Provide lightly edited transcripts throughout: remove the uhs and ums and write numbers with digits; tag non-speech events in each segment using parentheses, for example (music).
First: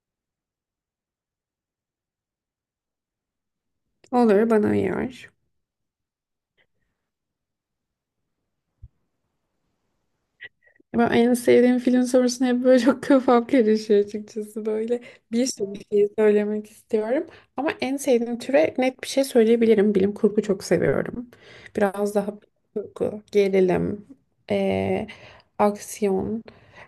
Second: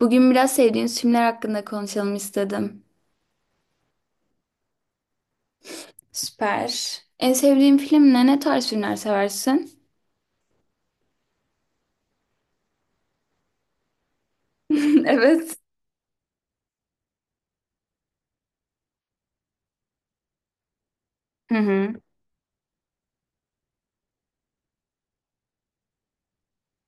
Bugün biraz sevdiğiniz filmler hakkında konuşalım istedim. Olur bana uyar. Süper. En sevdiğin film ne? Ne tarz filmler seversin? Ben en sevdiğim film sorusuna hep böyle (laughs) çok kafam karışıyor açıkçası böyle. (laughs) Bir Evet. sürü şey söylemek istiyorum. Ama en sevdiğim türe net bir şey söyleyebilirim. Bilim kurgu çok seviyorum. Hı hı. Biraz daha kurgu, gerilim, eee, aksiyon.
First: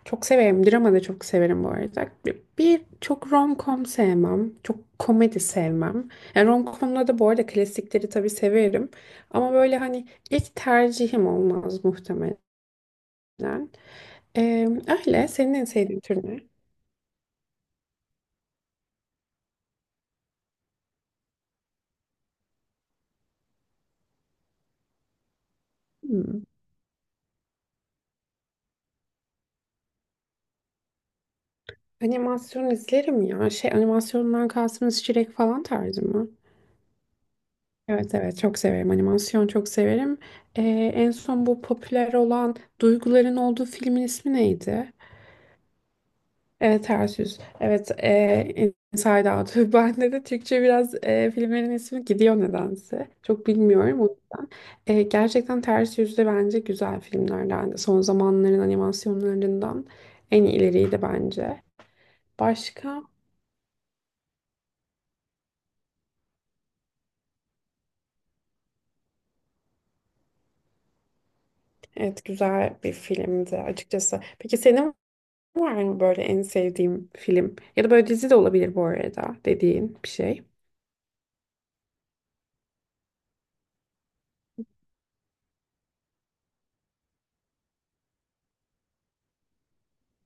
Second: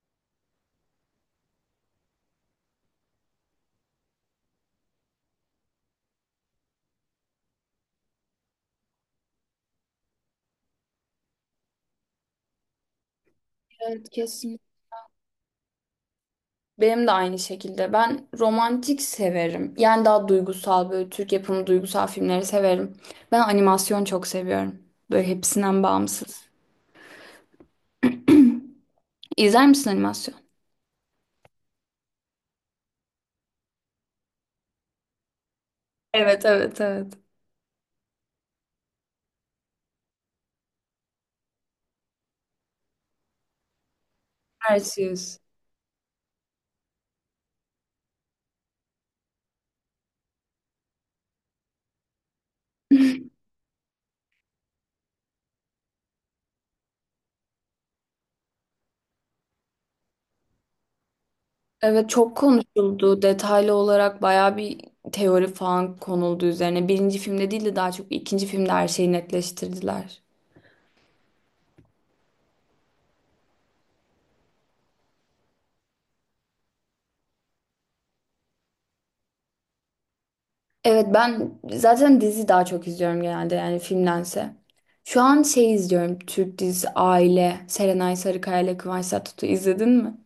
Çok severim. Drama da çok severim bu arada. Bir çok rom-com sevmem. Çok komedi sevmem. Yani rom-com'da da bu arada klasikleri tabii severim. Ama böyle hani İlk tercihim olmaz muhtemelen. Güzel. Evet kesin. Ee, öyle. Senin en sevdiğin tür ne? Benim de aynı şekilde. Ben romantik severim. Yani daha duygusal böyle Türk yapımı duygusal filmleri severim. Ben animasyon çok seviyorum. Böyle hepsinden Hmm. bağımsız. İzler misin animasyon? Animasyon izlerim ya. Şey, animasyondan kastınız Çilek falan tarzı mı? Evet evet evet. Evet, evet, çok severim. Animasyon çok severim. Ee, en son bu popüler olan duyguların olduğu filmin ismi neydi? Perseus. Evet, ters yüz. Evet, Inside Out. (laughs) Bende de Türkçe biraz, filmlerin ismi gidiyor nedense. Çok bilmiyorum. Gerçekten ters yüz de bence güzel filmlerden. Son zamanların animasyonlarından en ileriydi bence. Evet çok Başka? konuşuldu. Detaylı olarak bayağı bir teori falan konuldu üzerine. Birinci filmde değil de daha çok ikinci filmde her şeyi netleştirdiler. Evet, güzel bir filmdi açıkçası. Peki senin var mı böyle en sevdiğin film? Ya da böyle dizi de olabilir bu arada, dediğin bir şey. Evet ben zaten dizi daha çok izliyorum genelde yani filmdense. Şu an şey izliyorum Türk dizisi Aile. Serenay Sarıkaya ile Kıvanç Tatlıtuğ izledin mi?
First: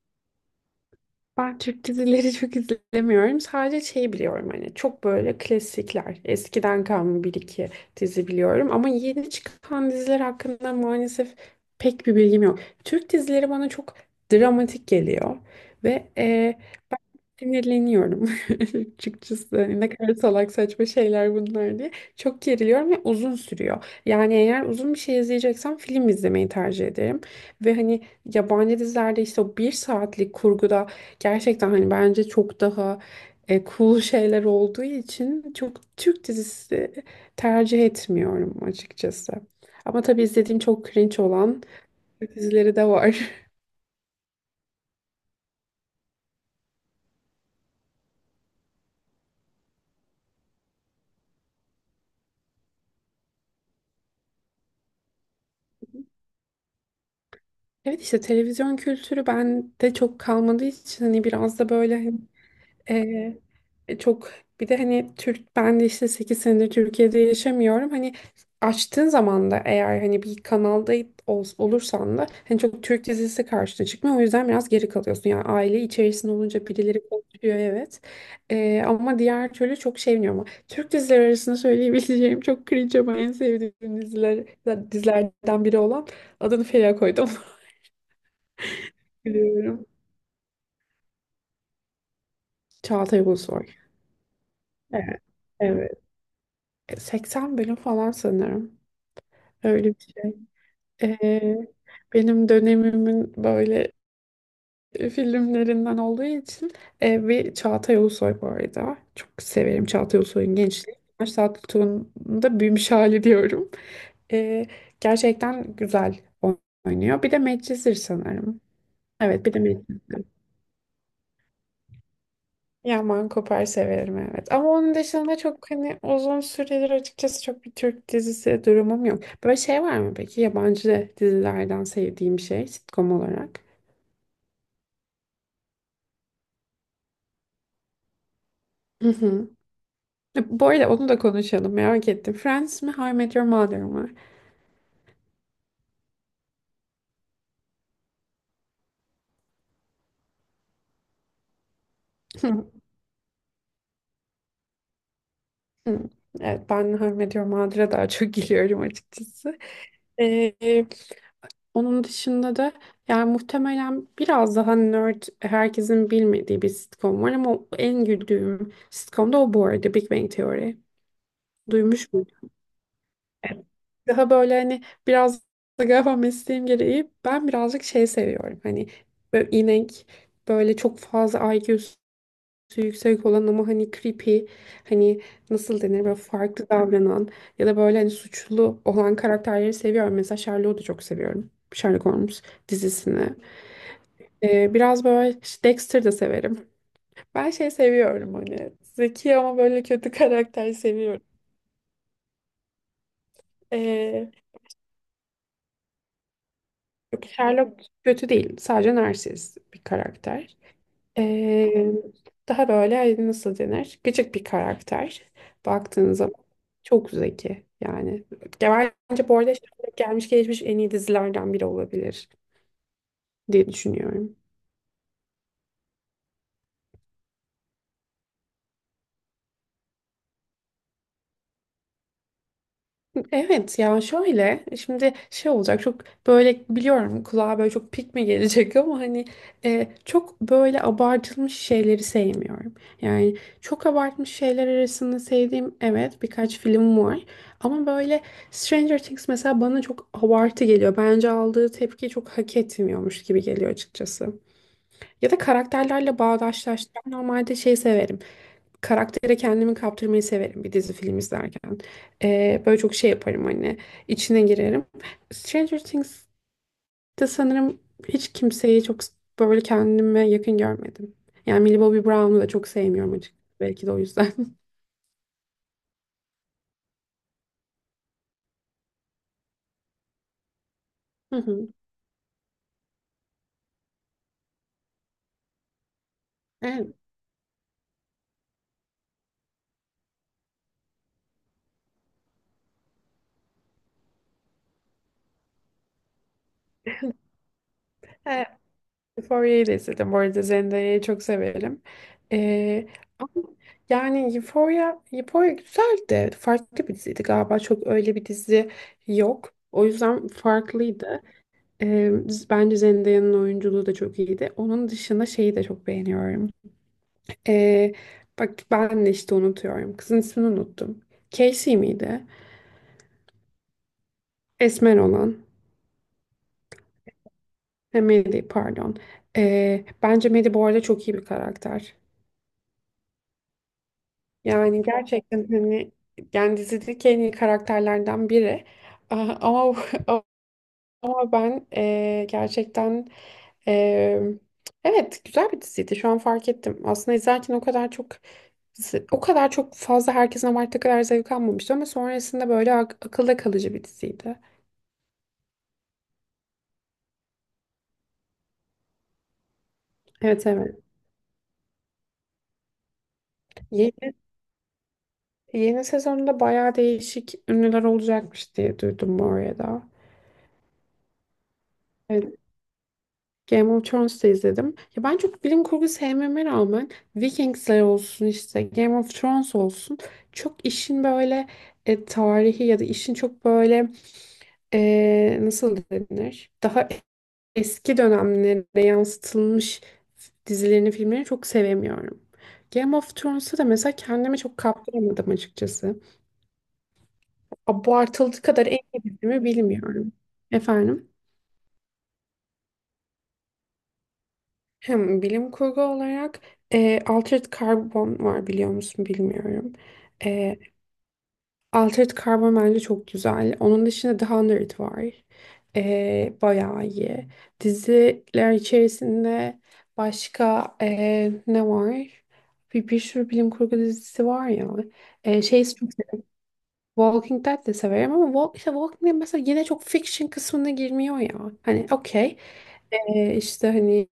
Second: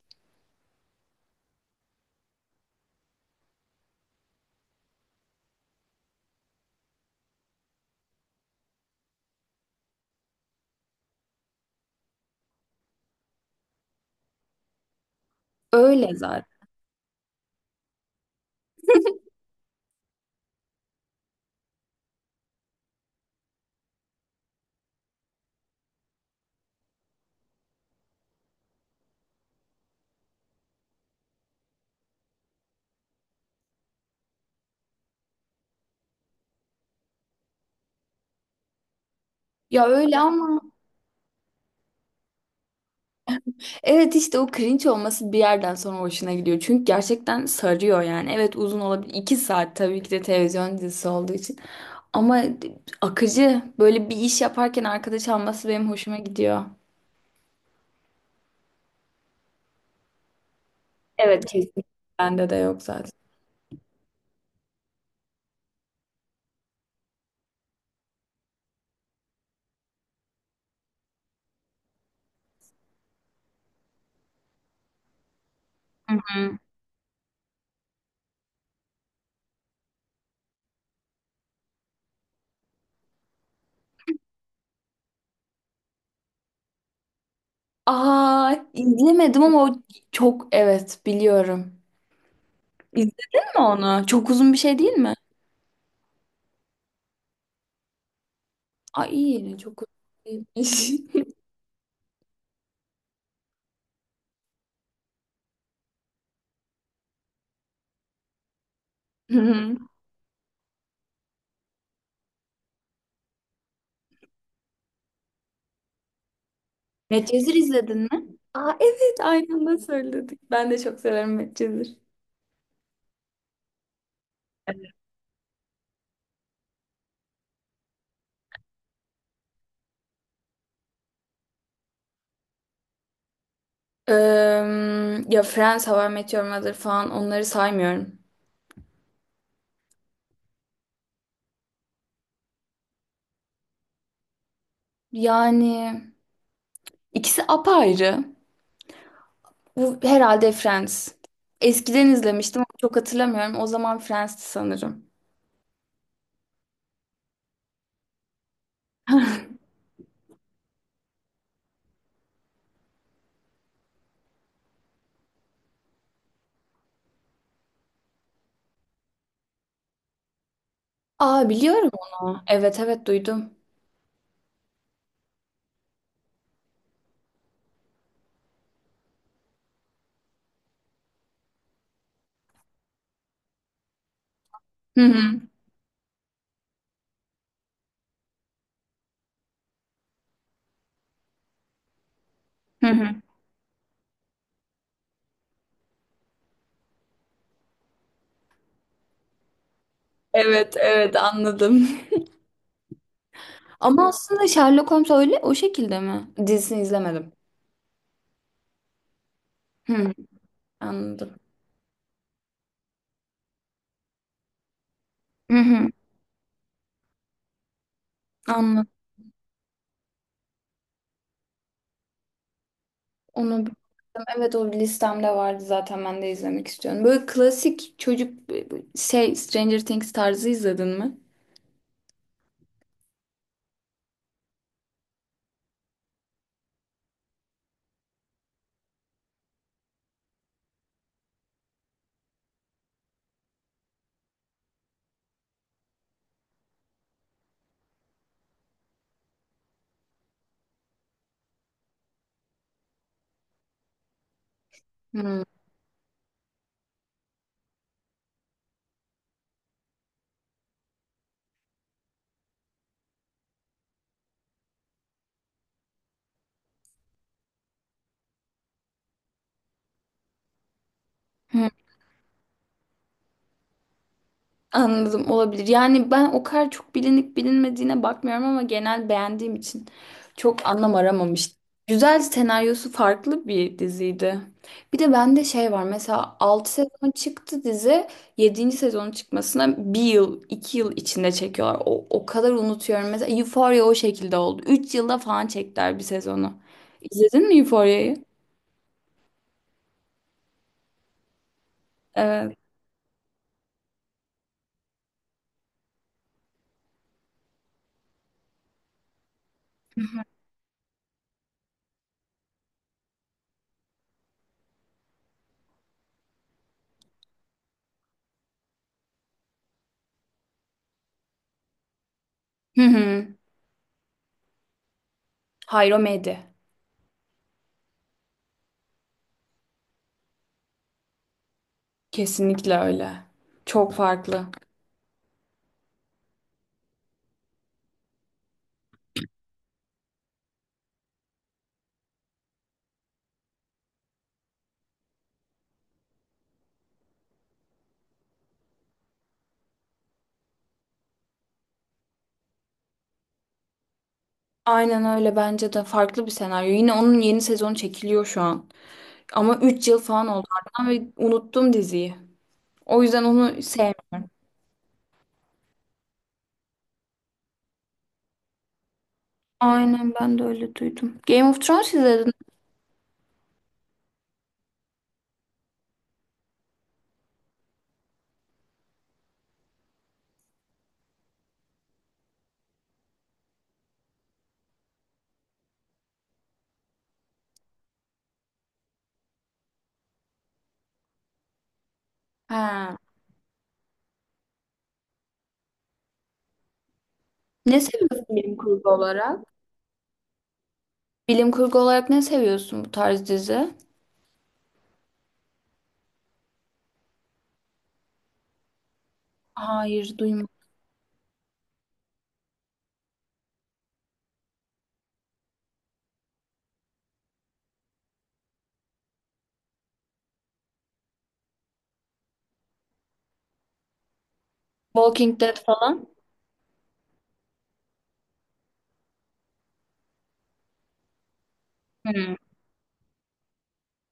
Ben Türk dizileri (laughs) çok izlemiyorum. Sadece şey biliyorum, hani çok böyle klasikler. Eskiden kalma bir iki dizi biliyorum. Ama yeni çıkan diziler hakkında maalesef pek bir bilgim yok. Türk dizileri bana çok dramatik geliyor. Ve Öyle zaten. e, sinirleniyorum (laughs) açıkçası. Hani ne kadar salak saçma şeyler bunlar diye. Çok geriliyorum ve uzun sürüyor. Yani eğer uzun bir şey izleyeceksem film izlemeyi tercih ederim. Ve hani yabancı dizilerde işte o bir saatlik kurguda gerçekten hani bence çok daha cool (laughs) şeyler olduğu için çok Türk dizisi tercih etmiyorum açıkçası. Ya Ama öyle tabii izlediğim ama çok cringe olan Türk dizileri de var. evet işte o cringe olması bir yerden sonra hoşuna gidiyor. Çünkü gerçekten sarıyor yani. Evet uzun olabilir. İki saat tabii ki de televizyon dizisi olduğu için. Ama akıcı böyle bir iş yaparken arkadaş alması benim hoşuma gidiyor. Evet, işte televizyon kültürü bende çok kalmadığı için hani Evet biraz da kesin. böyle hani, Bende de yok zaten. Çok bir de hani Türk, ben de işte 8 senedir Türkiye'de yaşamıyorum. Hani açtığın zaman da eğer hani bir kanalda olursan da hani çok Türk dizisi karşına çıkmıyor. O yüzden biraz geri kalıyorsun. Yani aile içerisinde Hı. olunca birileri konuşuyor, evet. Ama diğer türlü çok şey bilmiyorum. Ama Türk dizileri arasında söyleyebileceğim çok cringe ama en sevdiğim dizilerden biri olan adını Feriha koydum. Aa (laughs) izlemedim ama o Biliyorum. çok evet biliyorum. Çağatay İzledin mi Ulusoy. onu? Çok uzun bir şey değil mi? Evet, evet. 80 bölüm falan sanırım. Ay iyi yine çok Öyle bir şey. uzun değilmiş. E, benim dönemimin böyle filmlerinden olduğu için, ve Çağatay Ulusoy bu arada. Çok severim (laughs) Çağatay Ulusoy'un gençliği. Yaş Saat Tuğ'un da büyümüş hali diyorum. E, gerçekten güzel oynuyor. Bir de Medcezir Medcezir izledin mi? sanırım. Aa evet Evet, bir de aynen öyle Medcezir. söyledik. Ben de çok severim Medcezir. Ya Mankoper severim, evet. Ama onun dışında çok hani, uzun süredir açıkçası çok bir Türk dizisi durumum yok. Böyle şey var mı peki yabancı dizilerden sevdiğim, şey, sitcom olarak? Eee, ya Friends, How I Met Your Mother falan onları saymıyorum. Hı hı. Bu arada onu da konuşalım, merak ettim. Friends mi, How I Met Your Mother mı? Yani ikisi apayrı. Bu herhalde Friends. Eskiden izlemiştim ama çok hatırlamıyorum. O zaman Friends'ti sanırım. (laughs) Evet, ben How I Met Your Mother'a daha çok gülüyorum açıkçası. Onun dışında da yani muhtemelen biraz daha nerd, herkesin bilmediği bir sitcom var ama en güldüğüm sitcom da o bu arada, Big Bang Theory. Aa biliyorum Duymuş onu. muydun? Evet evet duydum. Evet. Daha böyle hani biraz da galiba mesleğim gereği ben birazcık şey seviyorum. Hani böyle inek, böyle çok fazla IQ'su yüksek olan ama hani creepy, Hı hani hı. nasıl denir, böyle farklı davranan ya da böyle hani suçlu olan karakterleri seviyorum. Mesela Sherlock'u da çok seviyorum. Sherlock Holmes Hı hı. dizisini. Biraz böyle Dexter de severim. Ben şey seviyorum, hani zeki ama böyle kötü (laughs) karakter Evet evet seviyorum. anladım. (laughs) Ama Ee, aslında Sherlock Holmes öyle o şekilde mi? Dizisini yok, izlemedim. Sherlock kötü değil. Sadece narsist bir Hı, karakter. anladım. Ee, daha böyle, hani nasıl denir? Gıcık bir karakter. Hı hı, Baktığınız zaman çok zeki yani. anladım. Ya bence bu arada Sherlock gelmiş geçmiş en iyi dizilerden biri olabilir Onu diye bilmiyorum. düşünüyorum. Evet o listemde vardı zaten ben de izlemek istiyorum. Böyle klasik çocuk şey Stranger Things tarzı izledin mi? Evet, ya şöyle şimdi şey olacak, çok böyle, biliyorum kulağa böyle çok pik mi gelecek ama hani çok böyle abartılmış şeyleri sevmiyorum. Yani çok abartmış şeyler arasında sevdiğim, evet, birkaç film var ama böyle Stranger Things mesela bana çok abartı geliyor. Bence aldığı tepkiyi çok hak etmiyormuş gibi geliyor açıkçası. Ya da Hmm. karakterlerle bağdaşlaştıran, normalde şey severim, karaktere kendimi kaptırmayı severim bir dizi, film izlerken. Böyle çok şey yaparım, hani içine girerim. Stranger Things'te sanırım hiç kimseyi çok böyle kendime yakın görmedim. Yani Millie Bobby Brown'u da çok sevmiyorum açıkçası. Belki de o yüzden. (laughs) Anladım olabilir. Yani ben o kadar çok bilinip bilinmediğine bakmıyorum ama genel beğendiğim için çok anlam Hı aramamıştım. hı. Güzel senaryosu farklı bir diziydi. Bir de bende şey var mesela altı Evet. sezon çıktı dizi yedinci sezonun çıkmasına bir yıl 2 yıl içinde çekiyorlar. O kadar unutuyorum. Mesela Euphoria o şekilde oldu. Üç yılda falan çektiler bir sezonu. İzledin mi Euphoria'yı? Evet, Euphoria'yı da izledim. Bu arada Zendaya'yı çok severim. Evet. Ee, ama yani Euphoria güzeldi. Farklı bir diziydi galiba. Çok öyle bir dizi yok. O yüzden farklıydı. Ee, bence Zendaya'nın oyunculuğu da çok iyiydi. Onun dışında şeyi de çok beğeniyorum. Ee, bak, ben de işte unutuyorum. Kızın ismini unuttum. Casey miydi? Hı hı. Esmer olan. Hayır o medya. Ha, Maddie, pardon. Bence Maddie bu arada çok iyi bir karakter. Kesinlikle öyle. Çok farklı. Yani gerçekten hani, yani dizideki en iyi karakterlerden biri. Aa, ama (laughs) ama ben gerçekten, ee, evet, güzel bir diziydi. Şu an fark ettim. Aslında izlerken o kadar çok, o kadar çok fazla, herkesin abarttığı kadar zevk almamıştı ama sonrasında böyle akılda kalıcı bir diziydi. Aynen öyle bence de farklı bir senaryo. Yine onun yeni sezonu çekiliyor şu an. Ama 3 yıl falan Evet, oldu evet. ardından ve unuttum diziyi. O yüzden onu Yeni, sevmiyorum. yeni sezonda bayağı değişik ünlüler olacakmış diye duydum bu arada. Aynen ben de öyle duydum. Game of Thrones izledin. Evet, Game of Thrones'ta izledim. Ya ben çok bilim kurgu sevmeme rağmen Vikingsler olsun, işte Game of Thrones olsun, çok işin böyle tarihi ya da işin çok böyle nasıl denir, daha eski dönemlere yansıtılmış dizilerini, filmlerini çok sevemiyorum. Ha. Game of Thrones'u da mesela kendime çok kaptıramadım açıkçası. Ne seviyorsun Abartıldığı bilim kadar en kurgu iyi olarak? dizimi bilmiyorum. Efendim? Bilim kurgu olarak ne seviyorsun bu tarz dizi? Hem bilim kurgu olarak Altered Carbon var, biliyor musun bilmiyorum. Hayır duymadım. E, Altered Carbon bence çok güzel. Onun dışında The Hundred var. Bayağı iyi. Diziler içerisinde başka ne var? Bir sürü bilim kurgu dizisi var ya. Walking Dead Şey çok falan? severim. Walking Dead de severim ama işte Walking Dead mesela yine çok fiction kısmına girmiyor ya. Hani Hmm. okey. İşte hani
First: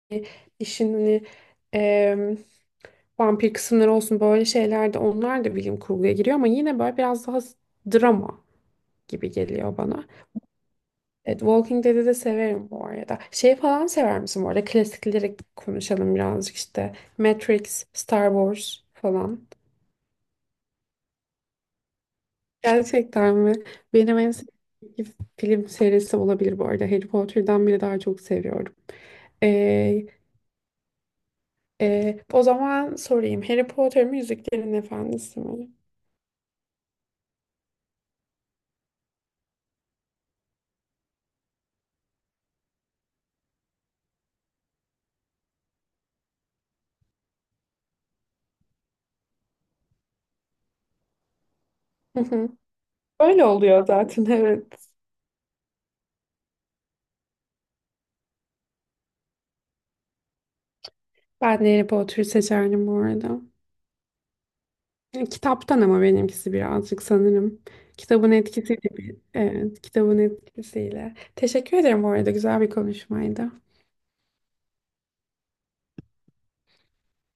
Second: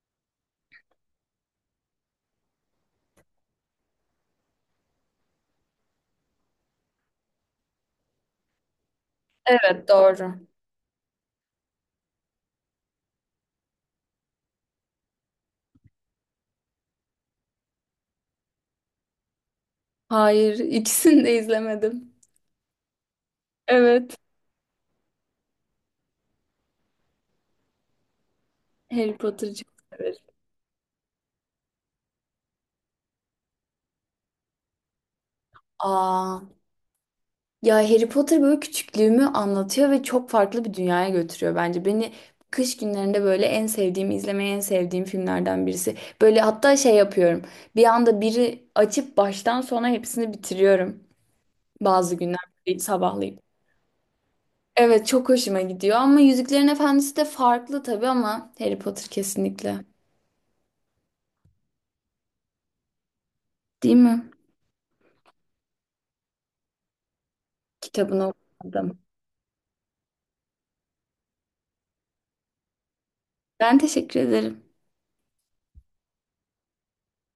işin, hani ee, vampir kısımları olsun, böyle şeyler, de onlar da bilim kurguya giriyor ama yine böyle biraz daha drama gibi geliyor Evet bana. doğru. Evet, Walking Dead'i de severim bu arada. Şey falan sever misin bu arada? Klasikleri konuşalım birazcık, işte Matrix, Star Wars falan. Hayır ikisini de izlemedim. Gerçekten mi? Evet. Benim en sevdiğim film serisi olabilir bu arada. Harry Potter'dan bile daha çok seviyorum. Harry Potter'cı. Ee, Evet. O zaman sorayım. Harry Potter mi Yüzüklerin Efendisi mi? Aa. Ya Harry Potter böyle küçüklüğümü anlatıyor ve çok farklı bir dünyaya götürüyor bence. Beni kış günlerinde böyle en sevdiğim, izlemeyi en sevdiğim filmlerden birisi. Böyle hatta şey yapıyorum. Bir anda biri açıp baştan sona hepsini bitiriyorum. Bazı Hı günler hı. böyle sabahlayıp. Öyle oluyor zaten, evet. Evet çok hoşuma gidiyor ama Yüzüklerin Efendisi de farklı tabii ama Harry Potter kesinlikle. Ben de Harry Potter'ı seçerdim bu arada. Değil mi? Kitaptan ama benimkisi birazcık sanırım. Kitabını Kitabın etkisiyle okumadım. gibi. Evet, kitabın etkisiyle. Teşekkür ederim bu arada. Güzel bir konuşmaydı. Ben teşekkür ederim.